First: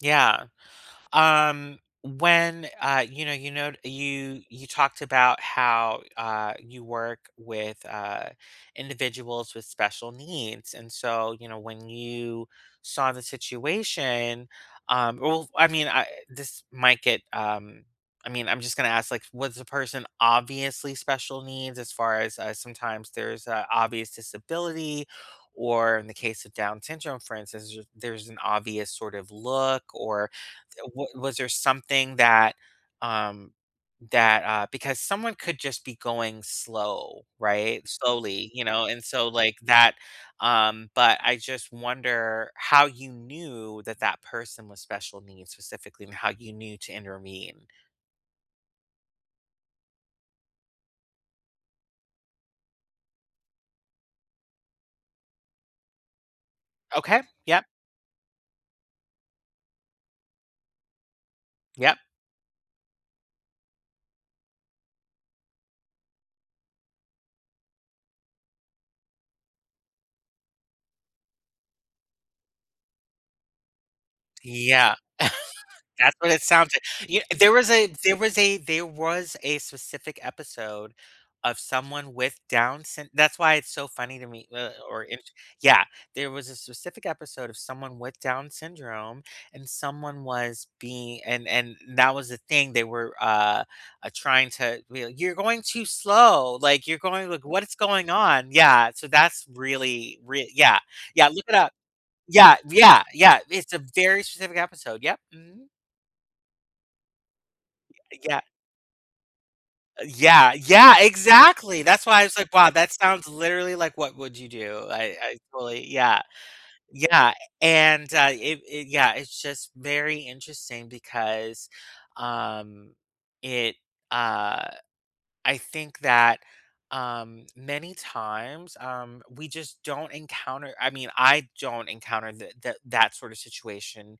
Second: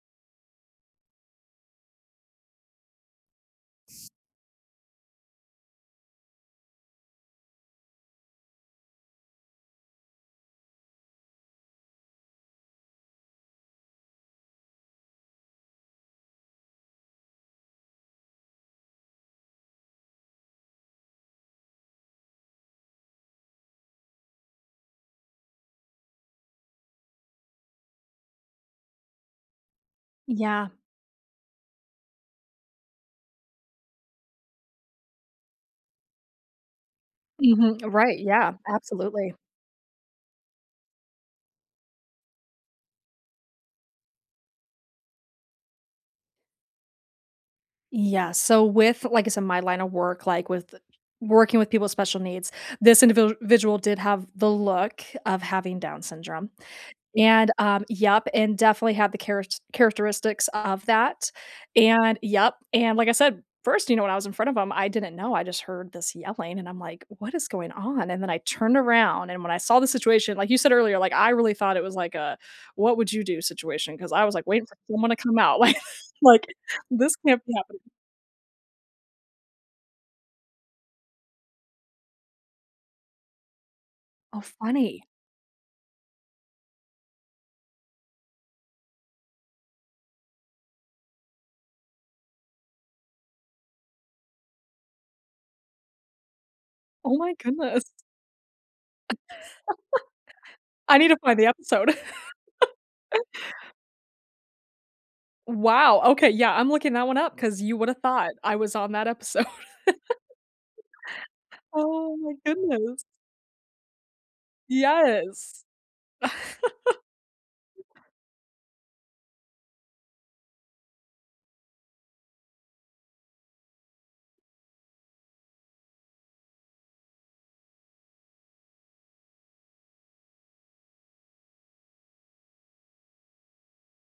Yeah. Um, when, uh, you know you know you you talked about how, uh, you work with, uh, individuals with special needs and, so, you know, when you saw the situation, um well, I mean, I this might get, um I mean, I'm just gonna ask, like, was the person obviously special needs as far as uh, sometimes there's a obvious disability or, in the case of Down syndrome, for instance, ju there's an obvious sort of look or Yeah. th wa was there something that um, that, uh because someone could just be going slow, Mhm, right? uh, right, Slowly, yeah, you know, and, so, absolutely. like, that, um but I just wonder how you knew that that person was special needs specifically and how you knew to intervene? Yeah, so, with like, I said, my line of work, like, with working with people with special needs, this individual did have the look of having Down syndrome Okay, and, yep. um Yep, and definitely have the charets characteristics of that, Yep. and, yep, and, like I said, 1st, you know, when I was in front of him, I didn't know, I just heard this yelling and I'm, like, "What is going on?" And then I turned around and when I saw the situation, like you said earlier, like, I really thought it was like a what-woud-you-do situation 'cause I was, like, waiting for Yeah. someone to come out. I That's what it like, sounds like. "This You kn can't there be was happening." a there was a there was a specific episode of someone with Down syn that's why it's so funny to Oh, me, uh, or funny. immature Yeah, there was a specific episode of someone with Down syndrome, and someone was being and and that was the thing, they were, uh, uh, trying to w "You're going too slow, like, you're Oh going, my like, what it's goodness. going on?" Yeah. So, that's really rea yeah, I need to yeah, find look the it up. episode. Yeah, yeah, yeah, it's a very specific episode, yep, mhm. Wow, okay, yeah, I'm looking that one up 'cause you woulda Y thought yeah. I was on that episode. Uh, yeah, yeah, exactly, that's Oh why I my was, like, "Wow, that goodness. sounds literally, like, 'What Would You Do.'" I I Yes. totally yeah. Yeah, and, uh, it it yeah, it's just very interesting because, um, it, uh I think that, um, many times, um, we just don't encounter I mean, I don't encounter the that that sort of situation,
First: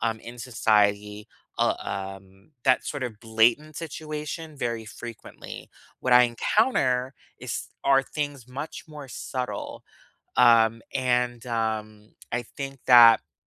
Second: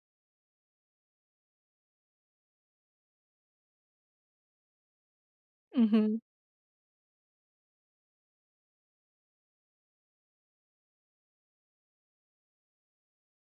um, in society, uh, um, that sort of blatant situation very frequently. What Mhm. I encounter is are things much more subtle, um, and, um, I think that